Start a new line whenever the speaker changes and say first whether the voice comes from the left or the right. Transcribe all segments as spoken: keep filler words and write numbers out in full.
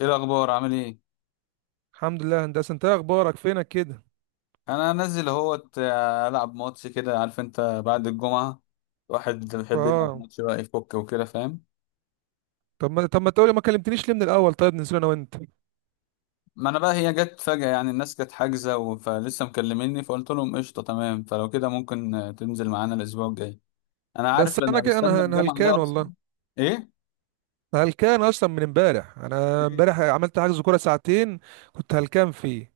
left: ايه الاخبار؟ عامل ايه؟
right: الحمد لله يا هندسه. انت ايه اخبارك؟ فينك كده؟
left: انا نازل اهوت آه، العب ماتش كده، عارف انت؟ بعد الجمعه الواحد بيحب يلعب
right: اه
left: ماتش بقى، يفك وكده، فاهم؟
right: طب ما طب ما تقولي ما كلمتنيش ليه من الاول؟ طيب ننزل انا وانت.
left: ما انا بقى هي جت فجاه. يعني الناس كانت حاجزه و- فلسه مكلميني فقلت لهم قشطه تمام. فلو كده ممكن آه، تنزل معانا الاسبوع الجاي. انا
right: بس
left: عارف
right: انا
left: انا
right: كده،
left: بستنى
right: انا انا
left: الجمعه
right: هلكان
left: ده اصلا.
right: والله.
left: ايه؟
right: أنا هلكان اصلا من امبارح، انا
left: إيه؟
right: امبارح عملت حجز كوره ساعتين، كنت هلكان فيه.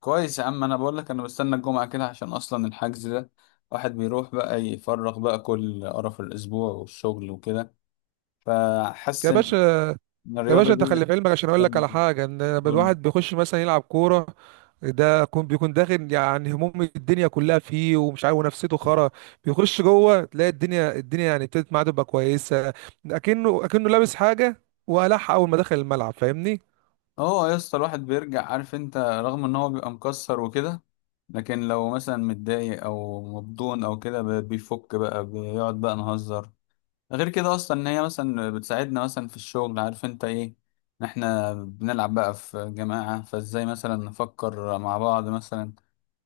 left: كويس يا عم، انا بقول لك انا بستنى الجمعه كده عشان اصلا الحجز ده. واحد بيروح بقى يفرغ بقى كل قرف الاسبوع والشغل وكده. فحاسس
right: يا
left: إن،
right: باشا،
left: إن
right: يا
left: الرياضة
right: باشا انت خلي
left: دي
right: في علمك عشان اقول لك
left: جامدة.
right: على حاجه، ان
left: قول.
right: الواحد بيخش مثلا يلعب كوره، ده يكون بيكون داخل يعني هموم الدنيا كلها فيه ومش عارف ونفسيته خرا. بيخش جوه تلاقي الدنيا الدنيا يعني ابتدت معاه تبقى كويسه. اكنه اكنه لابس حاجه وقلعها اول ما دخل الملعب، فاهمني؟
left: اه يا اسطى، الواحد بيرجع، عارف انت، رغم ان هو بيبقى مكسر وكده، لكن لو مثلا متضايق او مبدون او كده ب- بيفك بقى، بيقعد بقى نهزر. غير كده اصلا ان هي مثلا بتساعدنا مثلا في الشغل، عارف انت ايه؟ إن احنا بنلعب بقى في جماعة، فازاي مثلا نفكر مع بعض مثلا.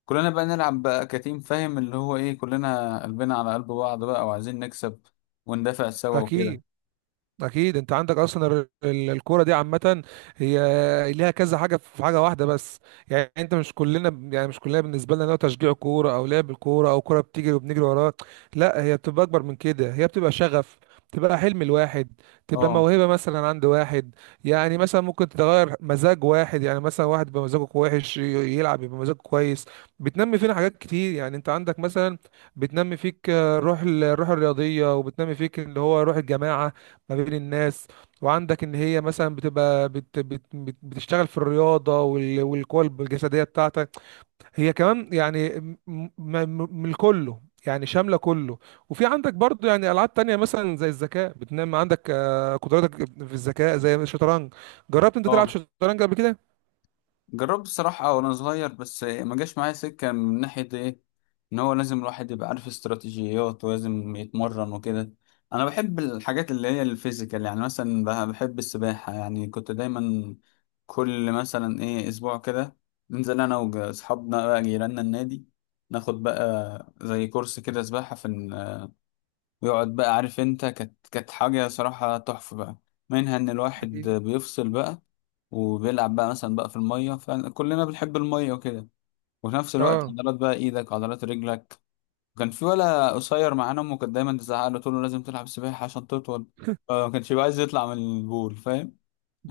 left: كلنا بقى نلعب بقى كتيم، فاهم اللي هو ايه؟ كلنا قلبنا على قلب بعض بقى، وعايزين نكسب وندافع سوا وكده.
right: اكيد. اكيد انت عندك اصلا ال- ال- الكوره دي عامه، هي ليها كذا حاجه في حاجه واحده بس. يعني انت مش كلنا، يعني مش كلنا بالنسبه لنا هو تشجيع كوره او لعب الكوره او كوره بتيجي وبنجري وراها. لا، هي بتبقى اكبر من كده، هي بتبقى شغف، تبقى حلم الواحد، تبقى
left: اه.
right: موهبه مثلا عند واحد. يعني مثلا ممكن تتغير مزاج واحد، يعني مثلا واحد يبقى مزاجه وحش ي- يلعب يبقى مزاجه كويس. بتنمي فينا حاجات كتير، يعني انت عندك مثلا بتنمي فيك آه، الروح ال- الروح الرياضيه، وبتنمي فيك اللي هو روح الجماعه ما بين الناس. وعندك ان هي مثلا بتبقى بت بت بت بتشتغل في الرياضه وال- والقوى الجسديه بتاعتك. هي كمان يعني م- م- م- من كله، يعني شامله كله. وفي عندك برضو يعني العاب تانية مثلا زي الذكاء بتنام عندك آه، قدراتك في الذكاء، زي الشطرنج. جربت انت تلعب
left: اه،
right: شطرنج قبل كده؟
left: جربت الصراحة وأنا صغير بس ما جاش معايا سكة من ناحية إيه؟ إن هو لازم الواحد يبقى عارف استراتيجيات ولازم يتمرن وكده. أنا بحب الحاجات اللي هي الفيزيكال. يعني مثلا بح- بحب السباحة. يعني كنت دايما كل مثلا إيه أسبوع كده ننزل أنا وأصحابنا بقى جيراننا النادي، ناخد بقى زي كورس كده سباحة في. ويقعد بقى، عارف انت، كانت كانت حاجة صراحة تحفة بقى، منها ان الواحد
right: أكيد.
left: بيفصل بقى وبيلعب بقى مثلا بقى في المية، فكلنا بنحب المية وكده، وفي نفس الوقت
right: اه،
left: عضلات بقى ايدك، عضلات رجلك. وكان في ولا قصير معانا امه كانت دايما تزعق له تقول له لازم تلعب سباحة عشان تطول، فما كانش بيبقى عايز يطلع من البول، فاهم؟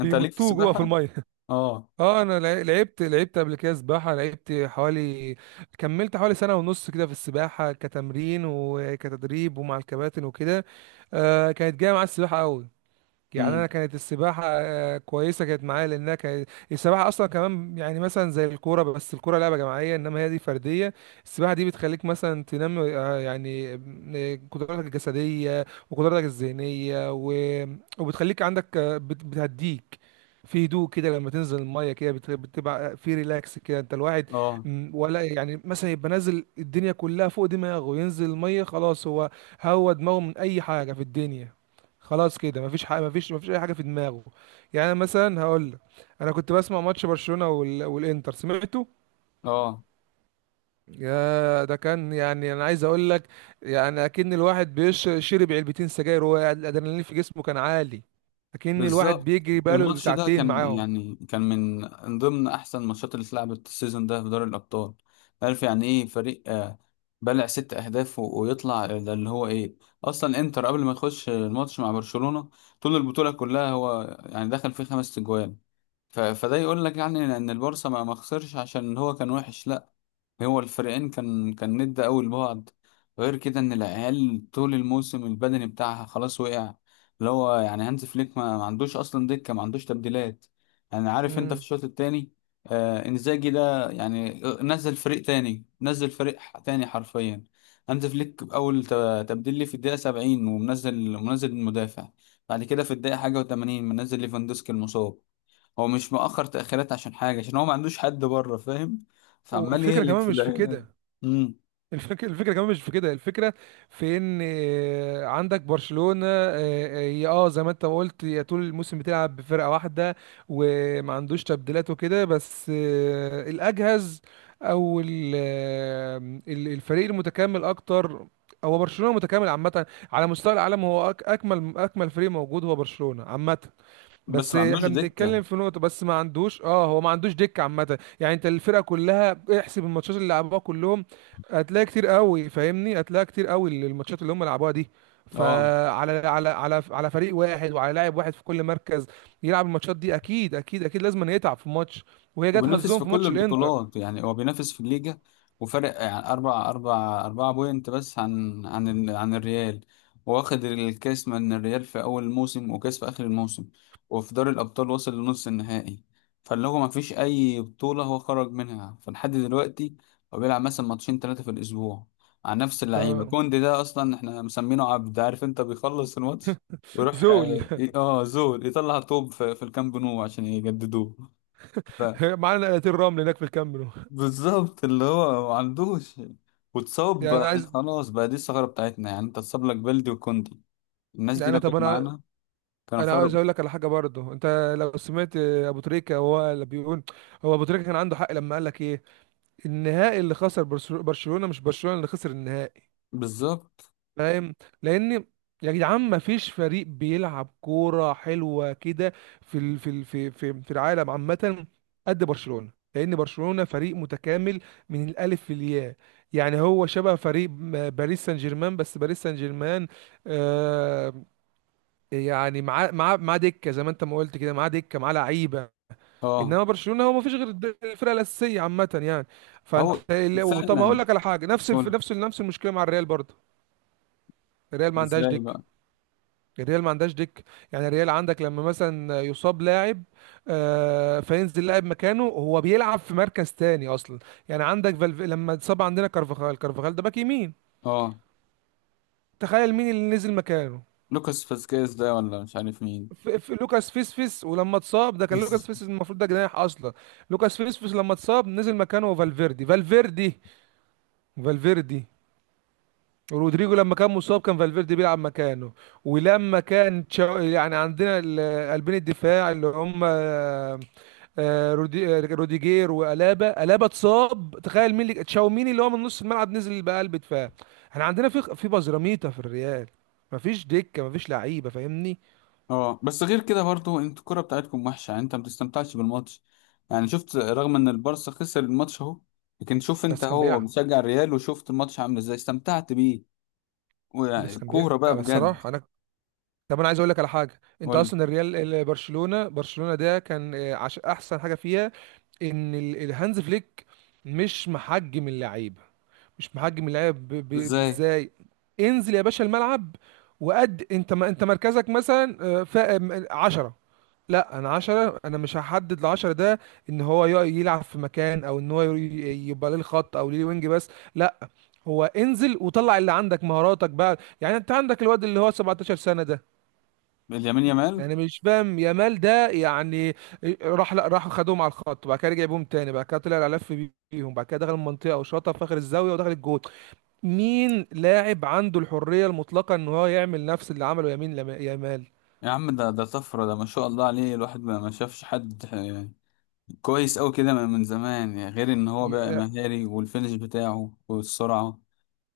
left: انت ليك في
right: جوه في
left: السباحة؟
right: الميه.
left: اه.
right: اه، انا لع- لعبت لعبت قبل كده سباحه، لعبت حوالي، كملت حوالي سنه ونص كده في السباحه كتمرين وكتدريب ومع الكباتن وكده. آه كانت جايه مع السباحه قوي. يعني
left: امم.
right: انا كانت السباحه آه، كويسه، كانت معايا لانها كانت السباحه اصلا كمان يعني مثلا زي الكوره، بس الكوره لعبه جماعيه انما هي دي فرديه. السباحه دي بتخليك مثلا تنمي آه، يعني آه، قدراتك الجسديه وقدراتك الذهنيه و... وبتخليك عندك آه، بت- بتهديك في هدوء كده. لما تنزل الميه كده بت- بتبقى آه، في ريلاكس كده انت الواحد.
left: اه.
right: م، ولا يعني مثلا يبقى نازل الدنيا كلها فوق دماغه، ينزل الميه خلاص، هو هو دماغه من اي حاجه في الدنيا، خلاص كده مفيش حاجه، مفيش مفيش اي حاجه في دماغه. يعني أنا مثلا هقول لك، انا كنت بسمع ماتش برشلونه وال... والانتر سمعته،
left: اه.
right: يا ده كان، يعني انا عايز اقول لك، يعني اكن الواحد بيشرب علبتين سجاير وهو قاعد، الادرينالين في جسمه كان عالي، اكن الواحد
left: بالظبط.
right: بيجري بقاله
left: الماتش ده
right: ساعتين
left: كان
right: معاهم.
left: يعني كان من ضمن احسن الماتشات اللي اتلعبت السيزون ده في دوري الابطال. عارف يعني ايه فريق آه، بلع ست اهداف و- ويطلع، ده اللي هو ايه؟ اصلا انتر قبل ما تخش الماتش مع برشلونة طول البطولة كلها هو يعني دخل فيه خمس تجوان. ف- فده يقول لك يعني ان البارسا ما ما خسرش عشان هو كان وحش، لا. هو الفريقين كان كان ند قوي لبعض. غير كده ان العيال طول الموسم البدني بتاعها خلاص وقع، اللي هو يعني هانز فليك ما, ما عندوش اصلا دكه، ما عندوش تبديلات. يعني عارف انت في
right: امم،
left: الشوط الثاني آه انزاجي ده، يعني آه، نزل فريق تاني، نزل فريق ح- تاني حرفيا. هانز فليك اول ت- تبديل ليه في الدقيقه سبعين ومنزل منزل المدافع. بعد كده في الدقيقه حاجه و80 منزل ليفاندوسكي المصاب. هو مش مؤخر تأخيرات عشان حاجة، عشان هو ما عندوش حد بره، فاهم؟ فعمال
right: والفكره
left: يهلك
right: كمان
left: في
right: مش في
left: العيال.
right: كده،
left: امم.
right: الفك... الفكره كمان مش في كده، الفكره في ان آه، عندك برشلونه، اه آه، يا آه، زي ما انت ما قلت، يا طول الموسم بتلعب بفرقه واحده وما عندوش تبديلات وكده، بس آه، الاجهز او ال- آه، ال- الفريق المتكامل اكتر. هو برشلونه متكامل عامه، على مستوى العالم هو أك... اكمل، اكمل فريق موجود هو برشلونه عامه.
left: بس
right: بس
left: ما عندوش
right: احنا
left: دكة.
right: بنتكلم في نقطة، بس ما عندوش، اه هو ما عندوش دكة عامة. يعني انت الفرقة كلها، احسب الماتشات اللي لعبوها كلهم، هتلاقي كتير قوي، فاهمني؟ هتلاقي كتير قوي الماتشات اللي هم لعبوها دي.
left: اه.
right: فعلى على على على فريق واحد وعلى لاعب واحد في كل مركز يلعب الماتشات دي، اكيد اكيد اكيد لازم يتعب في ماتش، وهي جت
left: وبينافس
right: حظهم
left: في
right: في
left: كل
right: ماتش الانتر.
left: البطولات، يعني هو بينافس في الليجا وفارق يعني أربع أربع أربعة بوينت بس عن عن ال- عن الريال. واخد الكاس من الريال في أول الموسم، وكاس في آخر الموسم، وفي دوري الأبطال وصل لنص النهائي. فاللي هو مفيش أي بطولة هو خرج منها، فلحد دلوقتي هو بيلعب مثلا ماتشين تلاتة في الأسبوع على نفس اللعيبة.
right: اه.
left: كوندي ده أصلا احنا مسمينه عبد، عارف أنت، بيخلص الماتش ويروح
right: زول
left: اه آه، زول يطلع طوب في في الكامب نو عشان يجددوه.
right: معانا نقلتين رمل هناك في الكاميرون.
left: بالظبط، اللي هو ما عندوش. واتصاب
right: يعني
left: بقى
right: عايز،
left: خلاص بقى، دي الثغرة بتاعتنا، يعني انت اتصاب لك بلدي وكوندي. الناس دي
right: يعني
left: لو
right: طب
left: كانت
right: انا،
left: معانا كانوا
right: انا عاوز
left: فرقوا.
right: اقول لك على حاجه برضه. انت لو سمعت ابو تريكه وهو اللي بيقول، هو ابو تريكه كان عنده حق لما قال لك ايه، النهائي اللي خسر برشلو- برشلونه، مش برشلونه اللي خسر النهائي،
left: بالظبط.
right: فاهم؟ لان، يا جدعان، ما فيش فريق بيلعب كوره حلوه كده في ال... في ال... في في في العالم عامه قد برشلونه، لان برشلونه فريق متكامل من الالف للياء. يعني هو شبه فريق م- باريس سان جيرمان، بس باريس سان جيرمان آه، يعني معاه معاه معاه دكه، زي ما انت ما قلت كده، معاه دكه، معاه لعيبه.
left: اه.
right: انما برشلونه هو ما فيش غير الد- الفرقه الاساسيه عامه يعني. فانت
left: او.
right: لو- طب ما اقول
left: فعلا.
right: لك على حاجه، نفس الف...
left: قول.
right: نفس نفس المشكله مع الريال برضه. الريال ما عندهاش
left: ازاي
right: دكه،
left: بقى؟
right: الريال ما عندهاش دكه. يعني الريال عندك لما مثلا يصاب لاعب، آه فينزل لاعب مكانه هو بيلعب في مركز تاني اصلا. يعني عندك فالف... لما اتصاب عندنا كارفاخال، كارفاخال ده باك يمين،
left: اه.
right: تخيل مين اللي نزل مكانه؟
left: لوكاس فاسكيز ده، ولا مش عارف مين.
right: في في لوكاس فيسفيس، ولما اتصاب ده، كان
left: بس-
right: لوكاس فيسفيس المفروض ده جناح اصلا. لوكاس فيسفيس لما اتصاب نزل مكانه فالفيردي، فالفيردي فالفيردي رودريجو لما كان مصاب كان فالفيردي بيلعب مكانه. ولما كان تشا- يعني عندنا ال- قلبين الدفاع اللي هم آه، آه، رودي- آه، روديجير وألابا، ألابا اتصاب، تخيل مين اللي تشاوميني، اللي هو من نص الملعب نزل بقلب دفاع. احنا عندنا في في بزراميطة في الريال، مفيش دكة، مفيش لعيبة، فاهمني؟
left: اه، بس غير كده برضو، انت الكرة بتاعتكم وحشة، يعني انت ما بتستمتعش بالماتش. يعني شفت رغم ان البارسا خسر الماتش اهو، لكن شوف انت
right: بس كان
left: اهو
right: بيلعب،
left: مشجع الريال، وشفت الماتش عامل ازاي، استمتعت بيه.
right: بس
left: ويعني
right: كان
left: كورة بقى
right: بيلعب
left: بجد.
right: الصراحه انا، طب انا عايز اقول لك على حاجه. انت
left: قول.
right: اصلا الريال ال- برشلونه، برشلونه ده كان آه، عش... احسن حاجه فيها ان ال- الهانز فليك مش محجم اللعيبه، مش محجم اللعيبه، ب- ب-
left: ازاي؟
right: بازاي. انزل يا باشا الملعب، وقد انت ما انت مركزك مثلا آه، ف... م- عشرة. لا انا عشرة، انا مش هحدد العشرة ده، ان هو يق- يلعب في مكان او ان هو ي- يبقى ليه الخط او ليه وينج، بس لا، هو انزل وطلع اللي عندك مهاراتك بقى. يعني انت عندك الواد اللي هو سبعتاشر سنة ده،
left: اليمين يامال.
right: يعني مش فاهم يامال ده يعني، راح لا راح خدوهم على الخط، بعد كده رجع بيهم تاني، بعد كده طلع لف بيهم، بعد كده دخل المنطقة وشاطها في اخر الزاوية ودخل الجول. مين لاعب عنده الحرية المطلقة ان هو يعمل نفس اللي عمله يمين لما- يامال؟
left: يا عم ده ده طفرة، ده ما شاء الله عليه. الواحد ما ما شافش حد آه، كويس قوي كده من من زمان، يعني غير ان هو
right: ي-
left: بقى
right: آه،
left: مهاري، والفينش بتاعه والسرعة،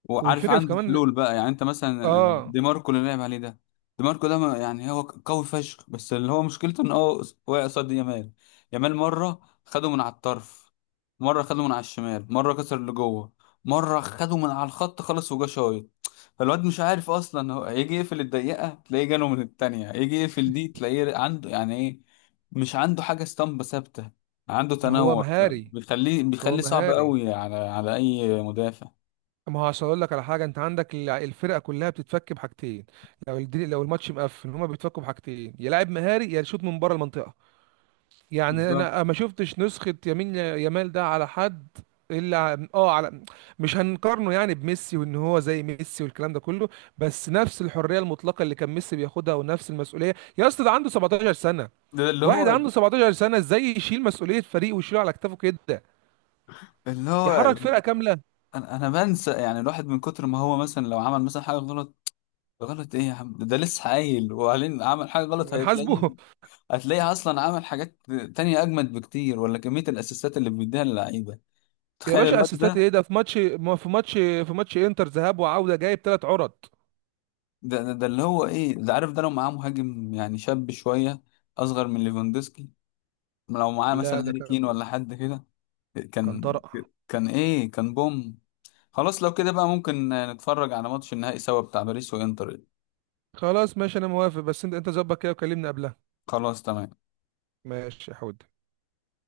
left: وعارف
right: والفكرة في
left: عنده
right: كمان،
left: حلول بقى. يعني انت مثلا
right: اه.
left: دي ماركو اللي لعب عليه ده، دي ماركو ده ما- يعني هو قوي فشخ، بس اللي هو مشكلته ان هو واقع قصاد يامال. يامال مره خده من على الطرف، مره خده من على الشمال، مره كسر اللي جوه، مره خده من على الخط خلص وجا شايط. فالواد مش عارف اصلا، هو هيجي يقفل الدقيقه تلاقيه جاله من التانية، يجي يقفل دي تلاقيه عنده، يعني ايه؟ مش عنده حاجه اسطمبه ثابته، عنده
right: هو
left: تنوع.
right: مهاري
left: بيخليه
right: هو
left: بيخليه صعب
right: مهاري
left: قوي على على اي مدافع.
right: ما هو عشان اقول لك على حاجه، انت عندك الع- الفرقه كلها بتتفك بحاجتين، لو الدي... لو الماتش مقفل هما بيتفكوا بحاجتين، يا لاعب مهاري يا شوط من بره المنطقه. يعني
left: بالظبط.
right: انا ما شفتش نسخه يمين يامال ده على حد، الا ع- اه على، مش هنقارنه يعني بميسي وان هو زي ميسي والكلام ده كله، بس نفس الحريه المطلقه اللي كان ميسي بياخدها ونفس المسؤوليه. يا اسطى، ده عنده سبعة عشر سنه،
left: ده اللي
right: واحد
left: هو،
right: عنده سبعتاشر سنه ازاي يشيل مسؤوليه فريق ويشيله على كتافه كده،
left: اللي هو.
right: يحرك فرقه كامله؟
left: انا انا بنسى يعني الواحد من كتر ما هو مثلا لو عمل مثلا حاجه غلط. غلط ايه يا عم؟ ده ده لسه قايل وبعدين عمل حاجه غلط، هتلاقيه.
right: هنحاسبه؟
left: هتلاقيه اصلا عمل حاجات تانية اجمد بكتير، ولا كميه الاسيستات اللي بيديها للعيبه.
right: يا
left: تخيل
right: باشا
left: الواد
right: اسيستات
left: ده.
right: ايه؟ ده في ماتش ما في ماتش، في ماتش انتر ذهاب وعوده جايب ثلاث عرض.
left: ده, ده, ده اللي هو ايه ده، عارف، ده لو معاه مهاجم يعني شاب شويه، اصغر من ليفاندوسكي، لو معاه مثلا
right: لا ده
left: هاري كين
right: كان،
left: ولا حد كده،
right: كان
left: كان
right: طرق.
left: كان ايه؟ كان بوم. خلاص لو كده بقى ممكن نتفرج على ماتش النهائي سوا بتاع باريس وانتر.
right: خلاص ماشي انا موافق، بس انت انت ظبط كده وكلمني قبلها.
left: خلاص تمام.
right: ماشي يا حود.